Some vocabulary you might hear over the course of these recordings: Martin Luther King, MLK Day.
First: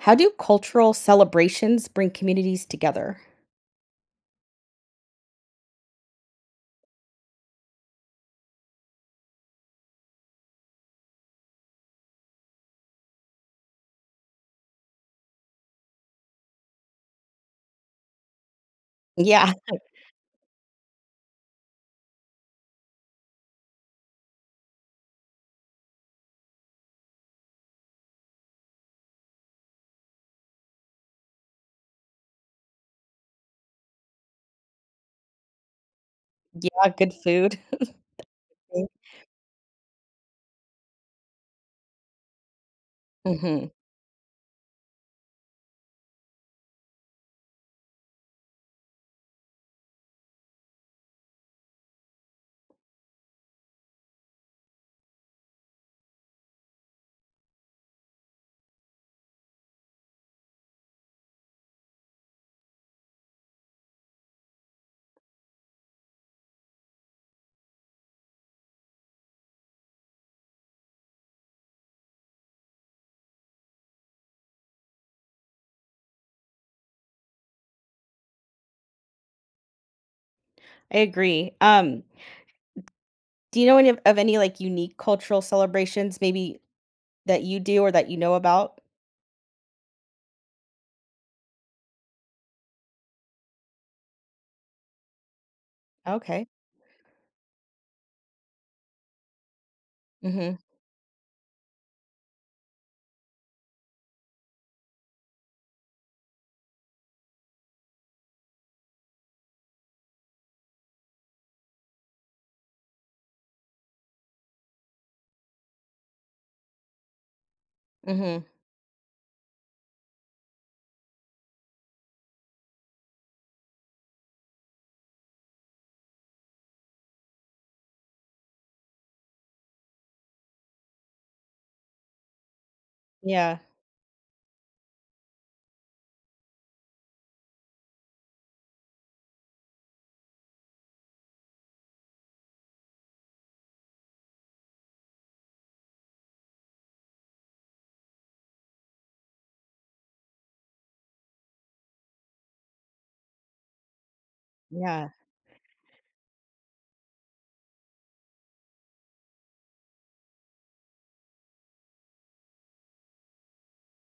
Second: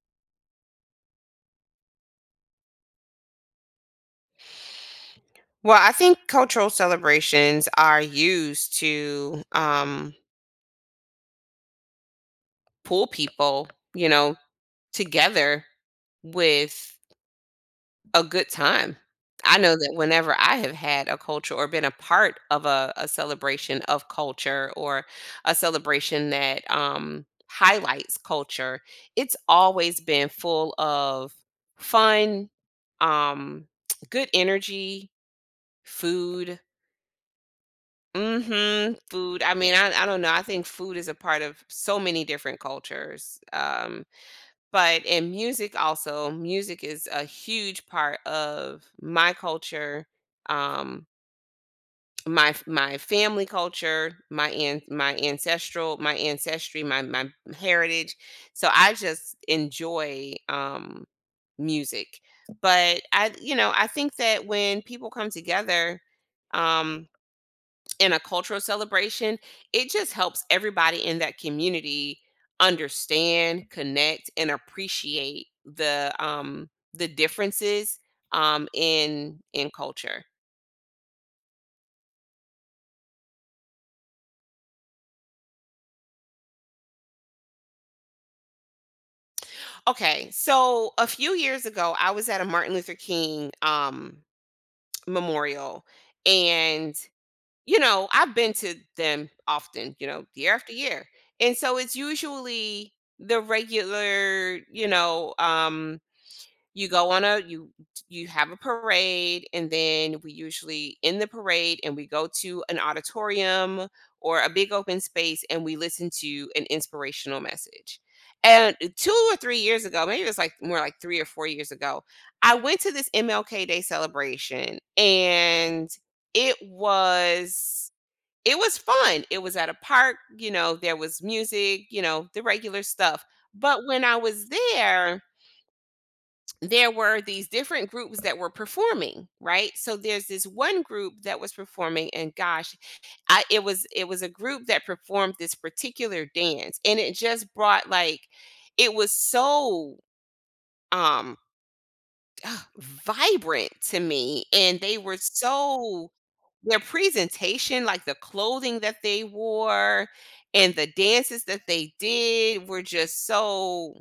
How do cultural celebrations bring communities together? Well, I think cultural celebrations are used to pull people, you know, together with a good time. Yeah, I know that whenever I have had a culture or been a part of a celebration of culture or a celebration that highlights culture, it's always been full of fun, um, good energy, food, yeah, good food. Mhm, food, I mean, I don't know, I think food is a part of so many different cultures, Mhm. But in music also, music is a huge part of my culture, um, my family culture, my an my ancestral my ancestry, my heritage, so I just enjoy, music, but I think that when people come together, um in a cultural celebration, it just helps everybody in that community understand, connect, and appreciate the differences in culture. I agree. Do you know any of any like unique cultural celebrations maybe that you do or that you know about? Okay, so a few years ago, I was at a Martin Luther King memorial, Okay. and I've been to them often, year Mhm. after year, and so it's usually the regular, You go on a you you have a parade, and then we usually end the parade and we go to an auditorium or a big open space and we listen to an inspirational message. Mhm. And 2 or 3 years ago, maybe it was like more like 3 or 4 years ago, I went to this MLK Day celebration and it was it was fun. It was at a park, there was music, the regular stuff. Yeah. But when I was there were these different groups that were performing, right? So there's this one group that was performing and gosh, I, it was a group that performed this particular dance and it just brought like it was so um vibrant to me, and they Yeah. were so, their presentation, like the clothing that they wore and the dances that they did were just so,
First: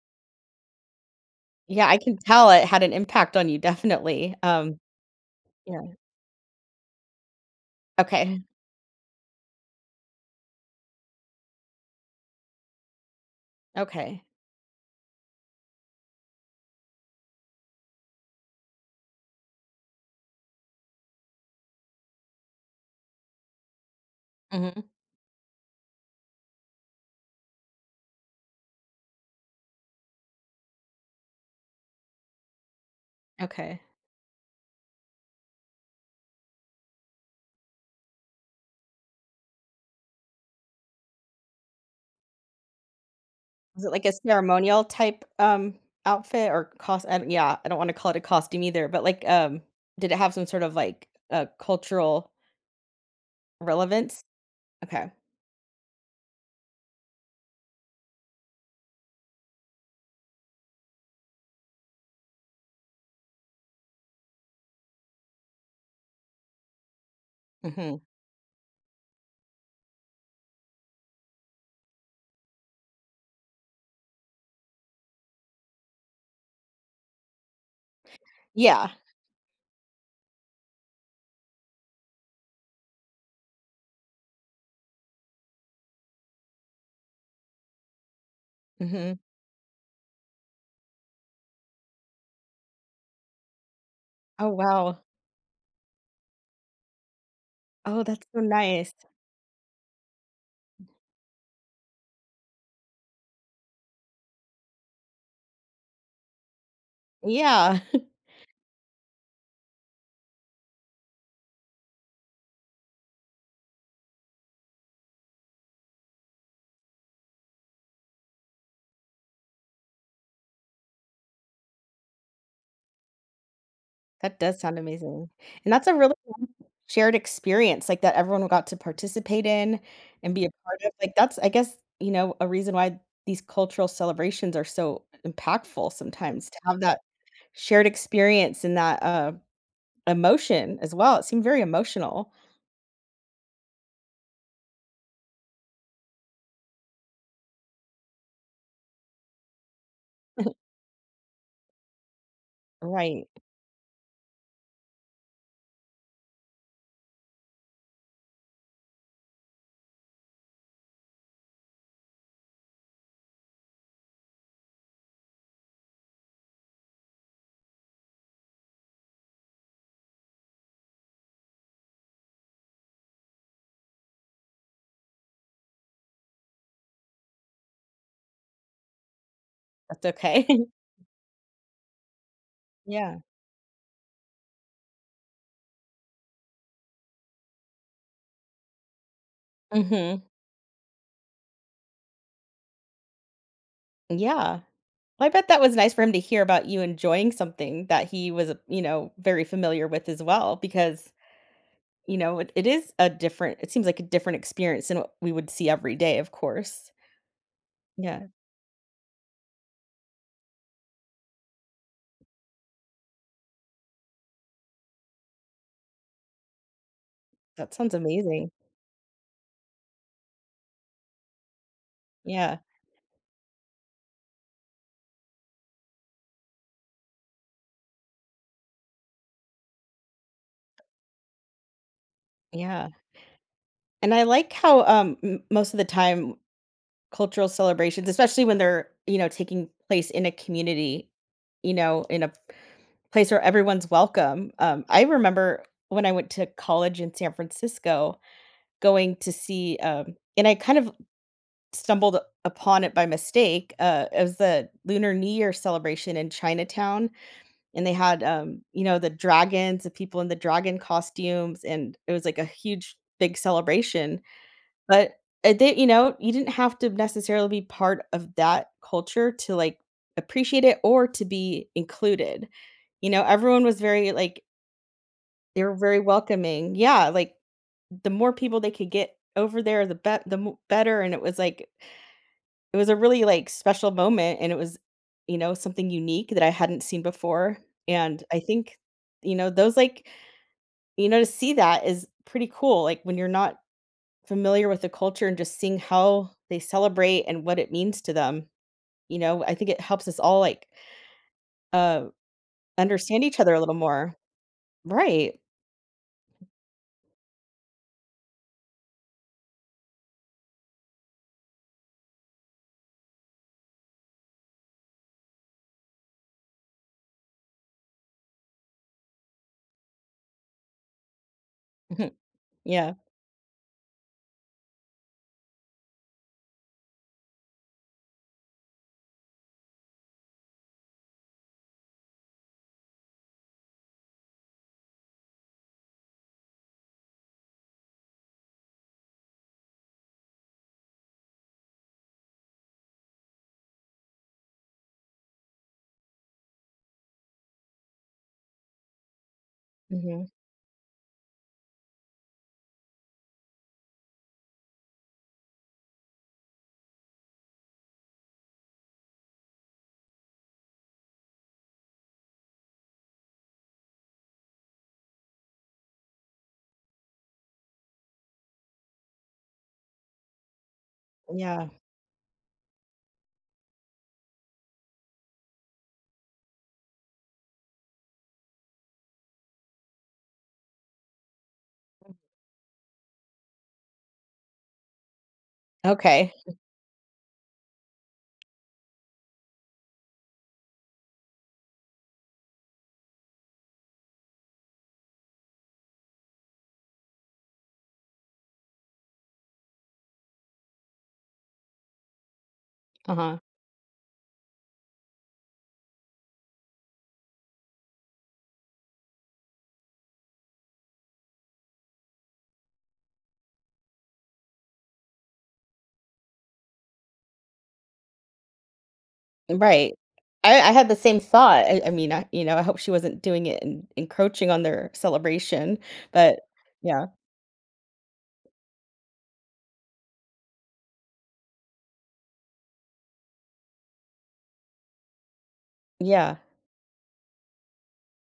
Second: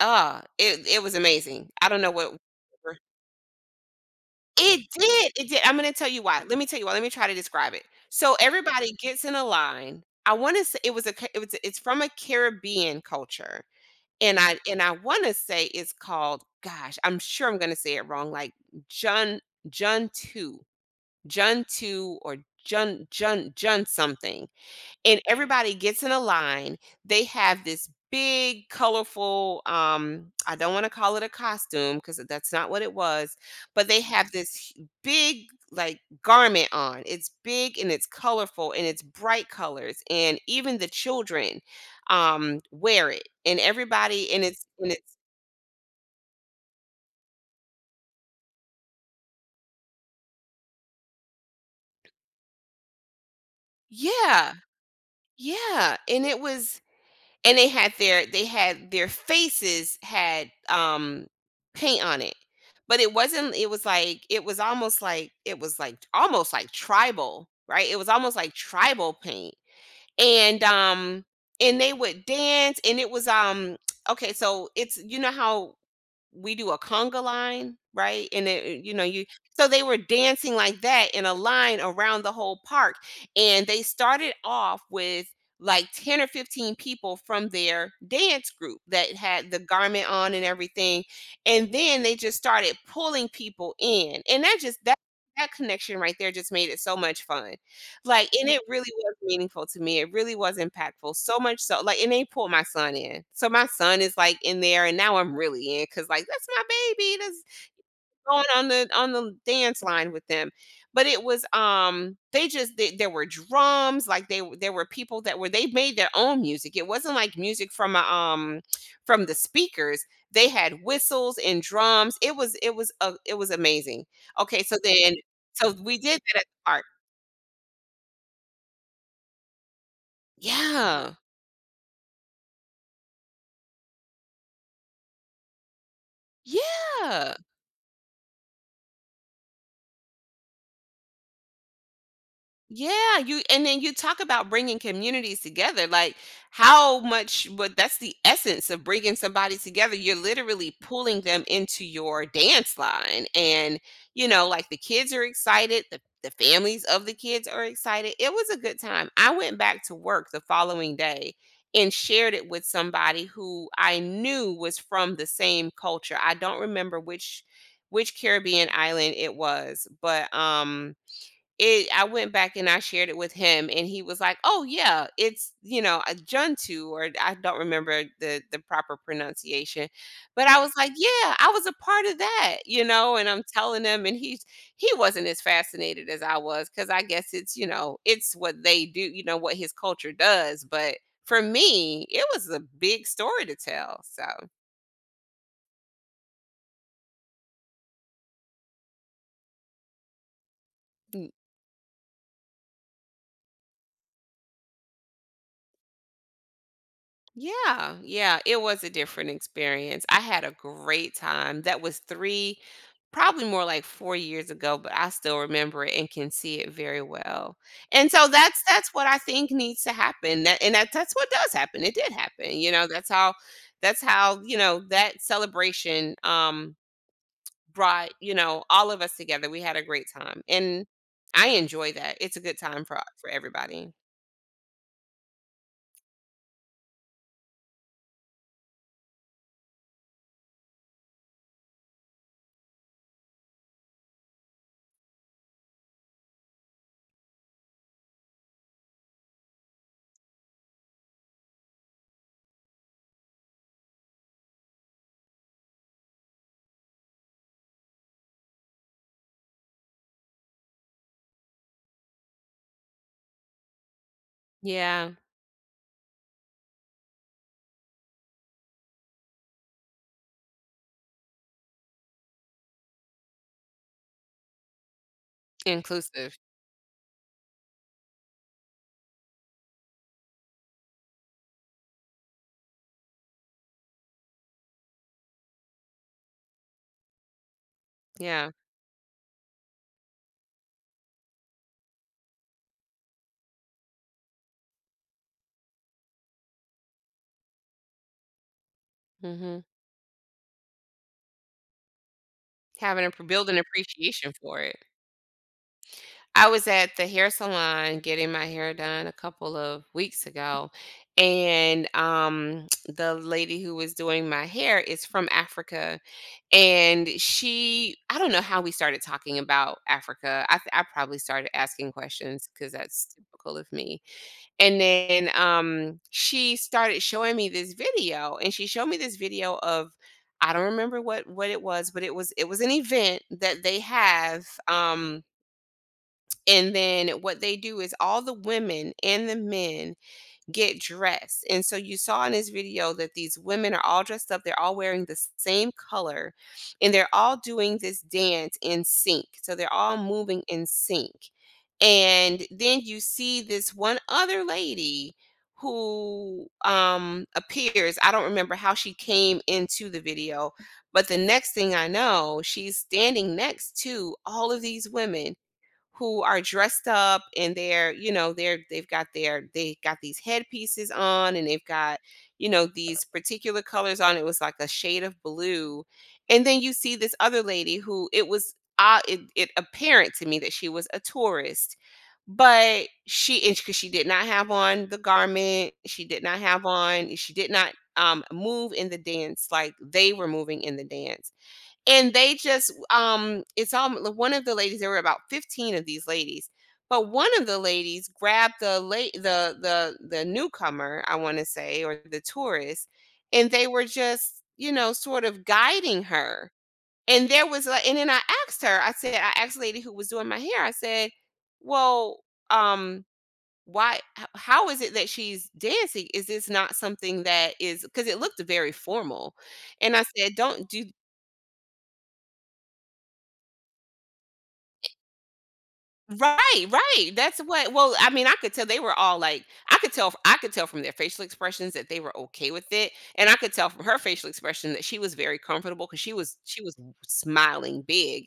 it was amazing, Yeah, I I don't know can what. tell it had an impact on you definitely. It did, it did. I'm Yeah. gonna tell you why. Let me tell you why. Let me try to describe it. So Okay. everybody gets in a line. I want to say it was a Ca- it was it's from a Caribbean culture, Okay. and I want to say it's called. Gosh, I'm sure I'm gonna say it wrong. Like Jun, Jun two, Jun two, or Jun Jun Jun something, Mhm. and everybody gets in a line. They have this big colorful, I don't want to call it a costume because that's not what it was, Okay. but they have this big, like, garment on. It's big and it's colorful and it's bright colors, and even the children wear it, and Was it like a everybody, and it's ceremonial and it's type, outfit or cost? I don't, yeah, I don't wanna call it a costume either, but, like, did it have some sort of, like, cultural relevance? yeah. Okay. Yeah, and it was and they had their faces had paint on it, but it wasn't, it was like, it was almost like, it was like almost like tribal, right, it Mhm. was almost like tribal paint, and um and they would dance, and it was, okay, so it's, you know how we do a conga line, right? And it, Yeah. you know, you, so they were dancing like that in a line around the whole park. And they started off with like 10 or 15 people from their dance group that Mhm. had the garment on and everything. And then they just started pulling people in. And Oh, that just that wow. that connection right there just made it so much fun. Oh, that's Like, so and it really nice. was meaningful to me, it really was impactful, so much so, like, and they pulled my son in. So my son is, like, in there, and now I'm really in because, like, that's my baby that's Yeah. going on the dance line with them. But it was, they just, they, there were drums, like, they, there were people that were, they made their own music. It wasn't like music from the speakers. They had whistles and drums. It was amazing. That does Okay, so sound then, amazing. And that's a we really did that at nice the park. shared experience, like, that everyone got to participate in and be a part of, like, Yeah. that's, I guess, you know, a reason why these cultural celebrations are so impactful sometimes to have that Yeah. shared experience and that, emotion as well. It seemed very emotional. Yeah, you and then you talk about bringing communities together. Like how much, but that's the essence of bringing somebody together. You're literally pulling them into your dance Right. line, and like the kids are excited, the families of the kids are excited. It was a good time. I went back to work the following day and shared it with somebody who I knew was from the same culture. I don't remember which Caribbean island it was, but It I went back and I shared it with him, and he was like, "Oh yeah, it's, you know, a Juntu," or I don't remember the proper pronunciation, That's but I, Mhm, okay. was like, "Yeah, I was a part of that," . Yeah. And I'm telling him, and he wasn't as fascinated as I was, because I guess it's it's what they do, what his culture Mhm. does. But for me, it was a big story to tell. So Yeah. Well, I bet that was nice for him to hear about you enjoying something that he was, you know, very familiar with as well because, you know, it is a different it seems like a different experience than what we would see every day, of course. yeah, Yeah. yeah, it was a different experience. I had a great time. That was 3, probably more like 4 years ago, but I still remember it and can see it very well. That sounds And so amazing. that's what I think needs to happen. That and that that's what does happen. It did happen, Yeah. That's how that celebration brought, all of us together. We had a great time. And I enjoy that. It's a good time Yeah. for everybody. And I like how, m most of the time cultural celebrations, especially when they're, you know, taking place in a community, you know, in a place where everyone's welcome. I remember when I went to college in San Francisco going to see, and I kind of stumbled upon it by mistake. It was the Lunar New Year celebration in Chinatown, and they had, you know, the dragons, the people in the dragon costumes, and it was like a huge, big celebration but Yeah, it did you know, you didn't have to necessarily be part of that culture to, like, appreciate it or to be included. You know, everyone was very, like they were very inclusive. welcoming. Yeah, like, the more people they could get over there, the mo better, and it was, like it was a really, like, special moment, and it was, you know, something unique that I hadn't seen before, and I Yeah. think, you know, those, like you know, to see that is pretty cool, like, when you're not familiar with the culture and just seeing how they celebrate and what it means to them, you know, I Mhm. think it helps us all, like, uh, Having a understand p each build other an a little more. appreciation for it. Right. I was at the hair salon getting my hair done a couple of weeks ago, and, the lady who was doing my hair is from Africa, and she I don't know how we started talking about Africa. I probably started asking Mhm. questions 'cause Yeah. that's typical of me. And then, she started showing me this video, and she showed me this video of, I don't remember what it was, but it was an event that they have, and then what they do is all the women and the men get dressed. And so you saw in this video that these women are all dressed up, they're all wearing the same color, and they're all doing this dance in sync. So they're all Mhm. moving in sync. And then you see this one other lady who appears. I don't remember how she came into the video, but the next thing I know, she's standing next to all of these women who are dressed up, and they're you know they're they got these headpieces on, and they've Yeah. got, these particular colors on, it was like a shade of blue, and then you see this other lady who it was, it apparent to me that she was a tourist, but she and because she did not have on the garment, she did Okay. not have on, she did not move in the dance like they were moving in the dance. And they just, it's all, one of the ladies, there were about 15 of these ladies, but one of the ladies grabbed the late, the newcomer, I want to say, or the tourist, Uh-huh. and they were just, sort of guiding her. And there was like, and then I asked her, I said, I asked the lady who was doing my hair, I said, well, um why how is it that she's dancing? Is this not something that is, because it looked very formal, Right. and I said, I "Don't I do." had the same thought. I mean, I you know, I hope she wasn't doing it and encroaching on their celebration, but Right, yeah. right. That's what, well, I mean, I could tell they were all like, I could tell from their facial expressions that they were okay with it, and I could tell from her facial expression that she was very comfortable, because Yeah. She was smiling big.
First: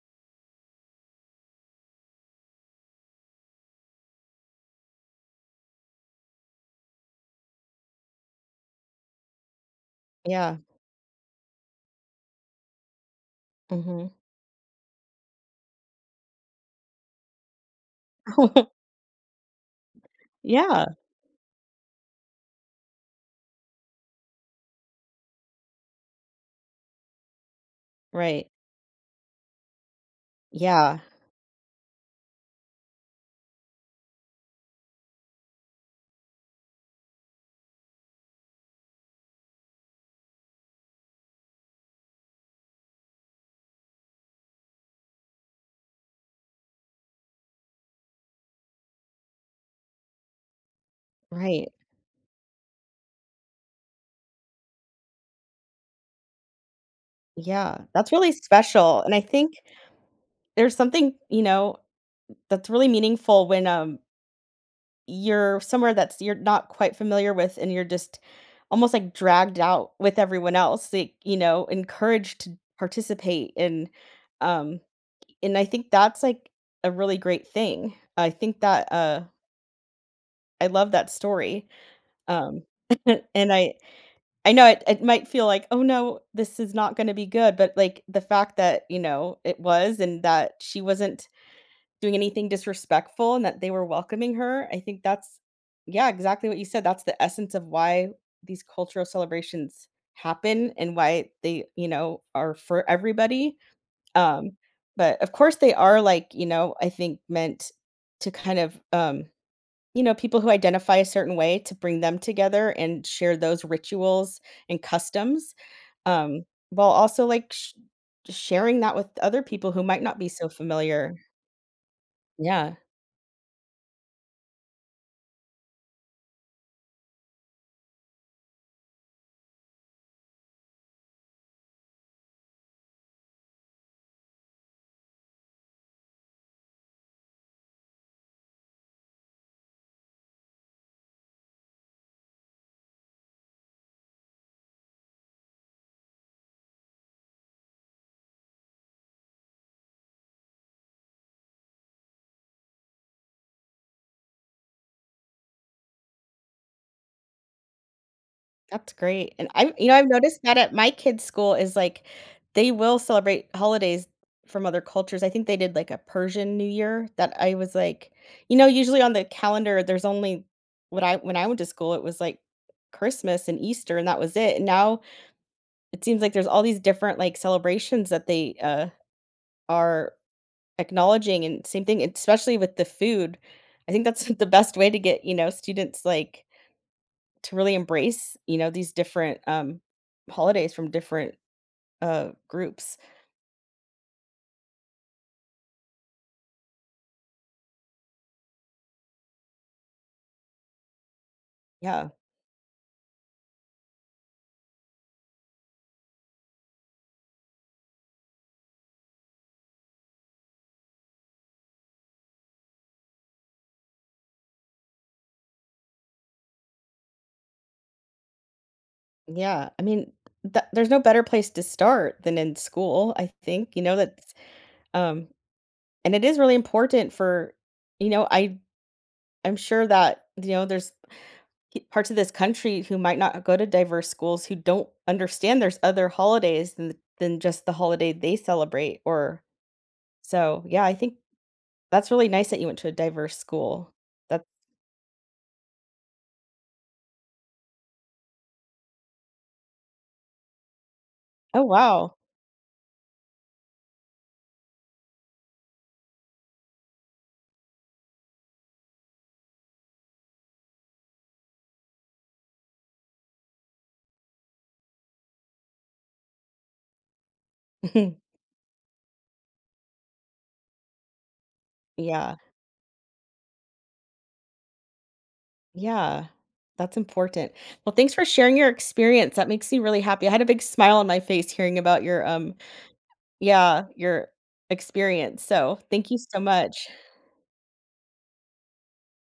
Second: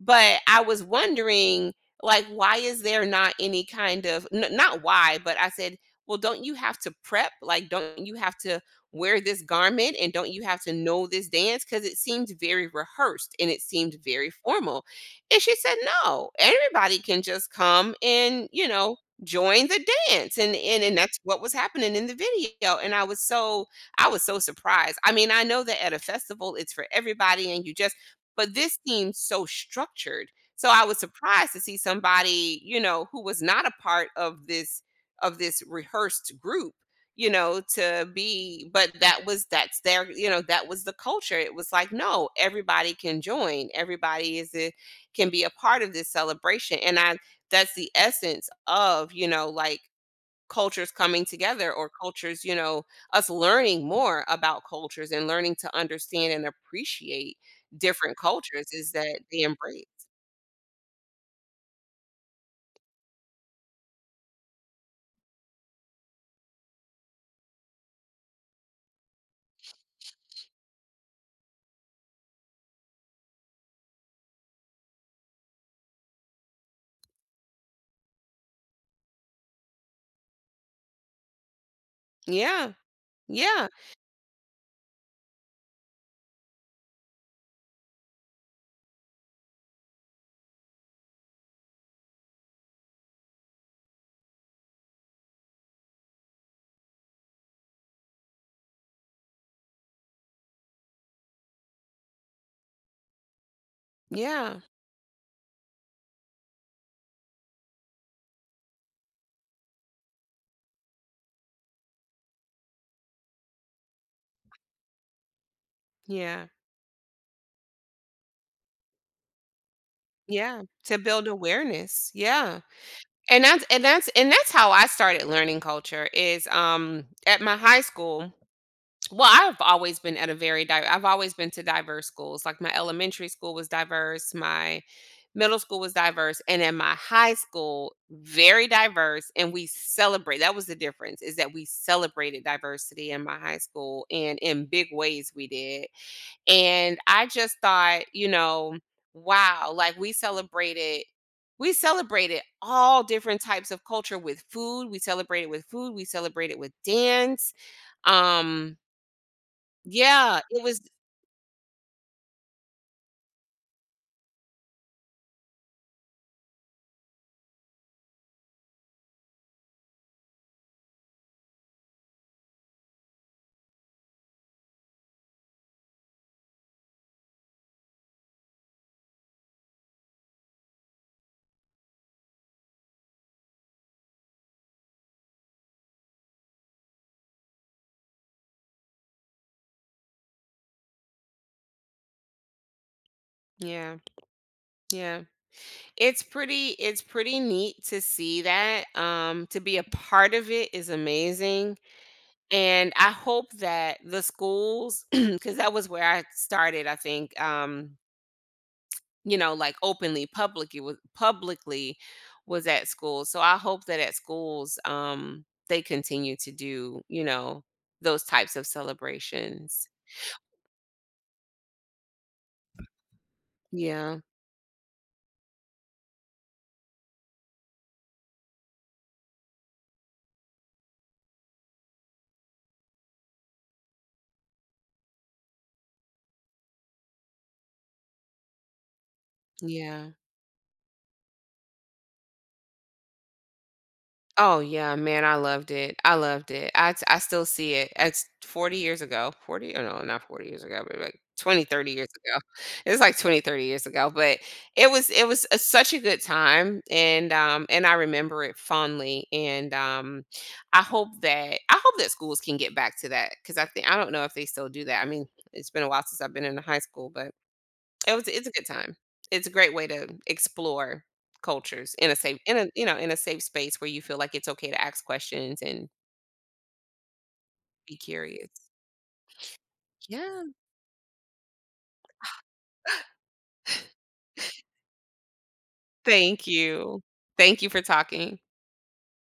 But I was wondering, like, why is there not any kind of not why, but I said, "Well, don't you have to prep? Like, don't you have to wear this garment, and don't you Yeah. have to know this dance? Because it seemed very rehearsed and it seemed Mhm. very formal," and she said, "No, everybody can just come and, you know, join the dance." And Yeah. and that's what was happening in the video. And I was so, I was so surprised. I mean, I know that at a festival it's for everybody and you just, Right. but this seemed so structured. So I Yeah. was surprised to see somebody, you know, who was not a part of this rehearsed group, you know, to be, but that was, that's their, you know, that was the culture, it was like, no, everybody can join, everybody is, can be a part of this celebration. And I, that's the essence of, like cultures coming Right. together, or cultures, us learning more about cultures and learning to understand and appreciate Yeah. That's different really cultures, is special, and I that they think embrace. there's something, you know, that's really meaningful when, you're somewhere that's you're not quite familiar with and you're just almost, like, dragged out with everyone else, like, you know, encouraged to participate and, um and I think that's, like, a really great thing. I think that, I love that story, um, Yeah. and Yeah. I know it might feel like, "Oh, no, this is not gonna be good," but, like, the fact that, you know, it was and that she wasn't doing anything disrespectful and that they were welcoming her, I think that's yeah, exactly what you said, that's the essence of why these cultural celebrations happen and why they, you know, are for everybody. Um, Yeah. but of course they are like, you know, I think meant to kind of, you know, people who identify a certain way to bring them together and share those rituals and customs, um, Yeah. while also like sh sharing that with other people who might not be so Yeah. To familiar. build awareness. Yeah. Yeah. And that's how I started learning culture, is at my high school. Well, I've always been at a very di I've always been to diverse schools. Like, my elementary school was diverse, my middle school was diverse, and in my high school, very diverse. And we celebrate. That was the difference, is that we celebrated diversity in my high school, and in big ways we did. And I just thought, you know, wow, like, we celebrated all different types of culture with food. We celebrated with food. We celebrated with dance. Um, That's great, and I you know, I've noticed yeah, that it at was my kids' school is, like, they will celebrate holidays from other cultures. I think they did, like, a Persian New Year that I was like you know, usually on the calendar, there's only what I when I went to school, it was, like, Christmas and Easter, and that was it, and now it seems like there's all these different, like, celebrations that they, are acknowledging, and same thing, especially with the food. I think that's the best way to get, you know, students, like, to really embrace, you know, these different, holidays from different, groups. yeah, yeah. It's pretty, neat to see that. To be a part of it is amazing. Yeah, And I hope that the schools cuz that was where I started, I think, like, openly publicly was, at school. So I hope that at schools, they continue to do, those types of yeah. I celebrations. mean, th there's no better place to start than in school, I think, you know, Yeah. that's, um and it is really important for you know, I'm sure that, you know, there's p parts of this country who might not go to diverse schools who don't understand there's other holidays than just the holiday they celebrate or Yeah. so, yeah, I think that's really nice that you went to a diverse school. That's Oh yeah, man, I loved it. I loved it. I, I still see it. It's 40 years ago. 40, or no, not 40 years ago, but like oh, 20, 30 years wow. ago. It's like 20, 30 years ago, but it was such a good time, and I remember it fondly, and I hope that, schools can get back to that, cuz I think, I don't know if they still do that. I mean, it's been a while since I've been in high school, but it was it's a good time. It's a great way to explore cultures in a Yeah, safe, in a safe space where you feel like it's okay to ask questions and yeah, that's important. Well, be thanks for curious. sharing your experience, that makes me really happy, I had a Yeah. big smile on my face hearing about your, yeah, your experience, so thank you so Thank much. you. Thank you for talking.